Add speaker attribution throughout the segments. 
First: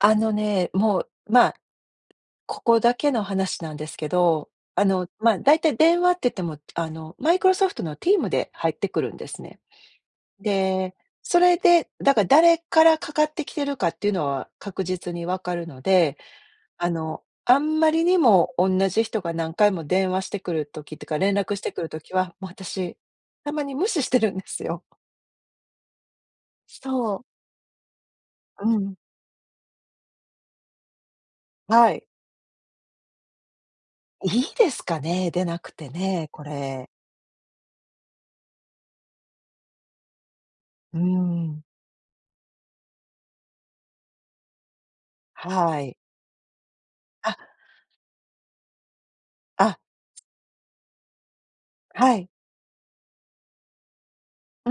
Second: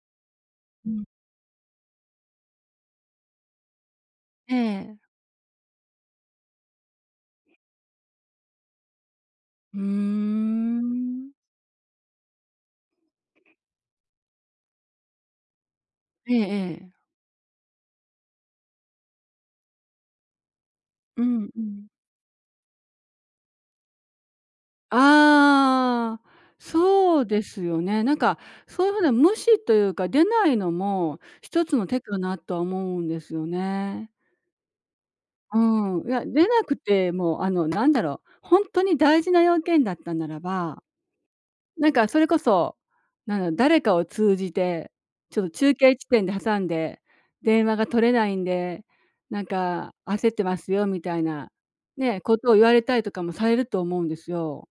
Speaker 1: あのね、
Speaker 2: う
Speaker 1: も
Speaker 2: ん。
Speaker 1: う、まあ、ここだけの話なんですけど、
Speaker 2: え
Speaker 1: あ
Speaker 2: え。
Speaker 1: の、ま、だいたい電話って言っても、あの、マイクロソフトの Teams で入ってくるんですね。
Speaker 2: ふー
Speaker 1: で、
Speaker 2: ん。
Speaker 1: それで、だから、誰から掛かってきてるかっていうのは確実にわかるので、
Speaker 2: ええ
Speaker 1: あ
Speaker 2: ええ。
Speaker 1: の、あんまりにもおんなじ人が何回も電話してくる時っていうか、
Speaker 2: う
Speaker 1: 連
Speaker 2: ん
Speaker 1: 絡
Speaker 2: う
Speaker 1: してく
Speaker 2: ん。
Speaker 1: る時は、もう私、たまに無視してるんですよ。
Speaker 2: ああ。
Speaker 1: そ
Speaker 2: そ
Speaker 1: う。
Speaker 2: うですよね。なんか
Speaker 1: う
Speaker 2: そういう
Speaker 1: ん。
Speaker 2: 風な無視というか、出ないのも一つの
Speaker 1: は
Speaker 2: 手
Speaker 1: い。
Speaker 2: かなとは思うんですよね。
Speaker 1: いいですかね？出
Speaker 2: う
Speaker 1: なくて
Speaker 2: ーん、いや、
Speaker 1: ね、こ
Speaker 2: 出なく
Speaker 1: れ。
Speaker 2: ても、あの、なんだろう、ほんとに大事な用件だったならば、
Speaker 1: うーん。
Speaker 2: なんかそれこそ、なんだ、誰かを通じて、ちょっと中
Speaker 1: はい。
Speaker 2: 継地点で挟んで
Speaker 1: あ。
Speaker 2: 電話が取れないんで、なん
Speaker 1: あ。
Speaker 2: か焦ってますよ、みたいな
Speaker 1: は
Speaker 2: ね、
Speaker 1: い。
Speaker 2: ことを言われたりとかもされると思うんですよ。
Speaker 1: う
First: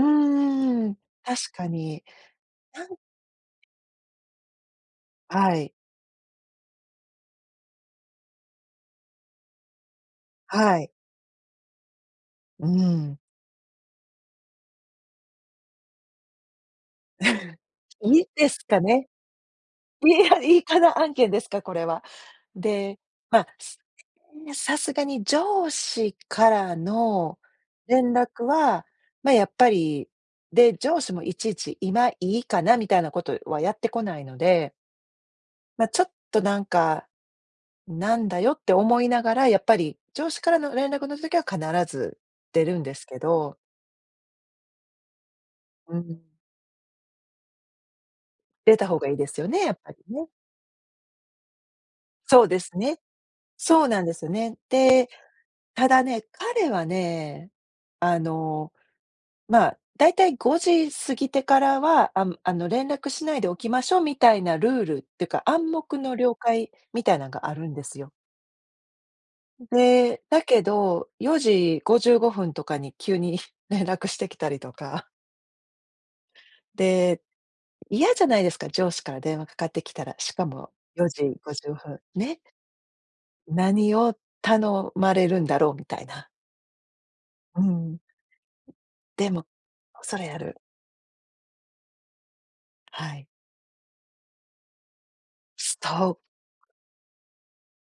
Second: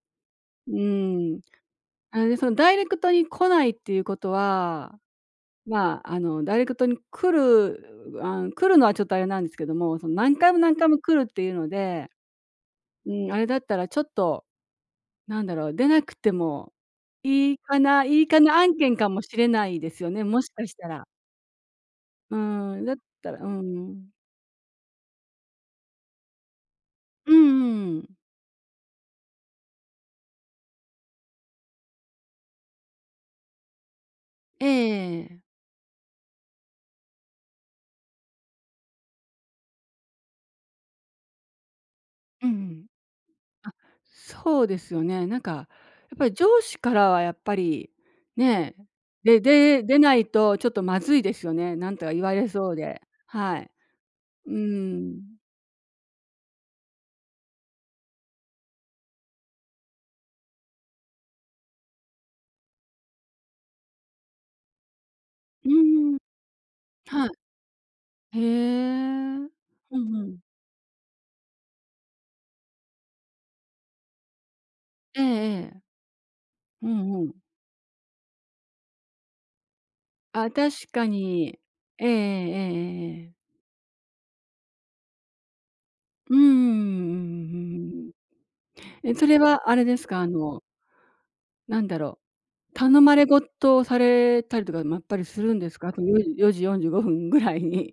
Speaker 2: う
Speaker 1: ーん。
Speaker 2: ん、
Speaker 1: 確かに。
Speaker 2: あれでその、ダイレ
Speaker 1: なん
Speaker 2: クトに来ないっていうことは、
Speaker 1: はい。
Speaker 2: まあ、あの、ダイレクトに来るあん、来るのはちょっとあれなんですけども、その何回も何
Speaker 1: は
Speaker 2: 回
Speaker 1: い。
Speaker 2: も来るっていうので、
Speaker 1: う
Speaker 2: う
Speaker 1: ん。
Speaker 2: ん、あれだったら、ちょっとなんだろう、出なくてもいい かな。
Speaker 1: い
Speaker 2: い
Speaker 1: い
Speaker 2: いか
Speaker 1: で
Speaker 2: な
Speaker 1: す
Speaker 2: 案
Speaker 1: か
Speaker 2: 件
Speaker 1: ね。
Speaker 2: かもしれないですよ
Speaker 1: い
Speaker 2: ね、
Speaker 1: や、
Speaker 2: もし
Speaker 1: いい
Speaker 2: かし
Speaker 1: か
Speaker 2: た
Speaker 1: な
Speaker 2: ら。
Speaker 1: 案件ですか、これは。
Speaker 2: うーん、だっ
Speaker 1: で、
Speaker 2: たらうー
Speaker 1: ま、
Speaker 2: ん。
Speaker 1: さすがに上司から
Speaker 2: うん
Speaker 1: の
Speaker 2: うんう
Speaker 1: 連
Speaker 2: ん。
Speaker 1: 絡は、ま、やっぱり。で、上司もいちいち今いいかな、みたいなことはやってこないの
Speaker 2: え
Speaker 1: で。
Speaker 2: え。
Speaker 1: ま、ちょっとなんか、なんだよって思いながら、やっぱり上司からの連絡の時は必ず
Speaker 2: うー
Speaker 1: 出るん
Speaker 2: ん。
Speaker 1: ですけど。
Speaker 2: あ、そうですよね、なんか、
Speaker 1: う
Speaker 2: やっ
Speaker 1: ん。
Speaker 2: ぱり上司からはやっぱり、ね、
Speaker 1: 出た方がいいで
Speaker 2: で
Speaker 1: すよね、やっ
Speaker 2: でで
Speaker 1: ぱ
Speaker 2: 出
Speaker 1: り
Speaker 2: ない
Speaker 1: ね。
Speaker 2: とちょっとまずいですよね、なんとか言わ
Speaker 1: そ
Speaker 2: れ
Speaker 1: うで
Speaker 2: そう
Speaker 1: すね。
Speaker 2: で、はい。
Speaker 1: そうなんですよ
Speaker 2: う
Speaker 1: ね。
Speaker 2: ー
Speaker 1: で、
Speaker 2: ん。
Speaker 1: ただね、彼はね、あの、まあ、だいたい5時過ぎてからは、あむあの、連絡しないでおきましょうみたいなルールっていうか、
Speaker 2: う
Speaker 1: 暗黙
Speaker 2: ー
Speaker 1: の
Speaker 2: ん。
Speaker 1: 了解みたい
Speaker 2: は
Speaker 1: なんがあるんですよ。
Speaker 2: い。へえ。うん
Speaker 1: ん、で、
Speaker 2: う
Speaker 1: だ
Speaker 2: ん。
Speaker 1: けど、4:55とかに、急に連絡してきたりとか。
Speaker 2: ええええ。うん
Speaker 1: で、
Speaker 2: うん。
Speaker 1: 嫌じゃないですか、上司から電話掛かってきたら、しか
Speaker 2: あ、
Speaker 1: も
Speaker 2: 確か
Speaker 1: よじご
Speaker 2: に、
Speaker 1: じゅうごふん、
Speaker 2: ええ、ええ
Speaker 1: ね。
Speaker 2: ええええ。
Speaker 1: 何を頼まれるんだろうみたいな。
Speaker 2: うーん、うんうん
Speaker 1: う
Speaker 2: う
Speaker 1: ん。
Speaker 2: んうん。え、そ
Speaker 1: で
Speaker 2: れ
Speaker 1: も
Speaker 2: は、あれです
Speaker 1: そ
Speaker 2: か？あ
Speaker 1: れやる。
Speaker 2: のなんだろう、頼
Speaker 1: は
Speaker 2: まれ
Speaker 1: い。
Speaker 2: ごとをされたりとかもやっぱりするんで
Speaker 1: す
Speaker 2: すか？あと
Speaker 1: と
Speaker 2: よ
Speaker 1: う。
Speaker 2: じ4:45ぐらいに。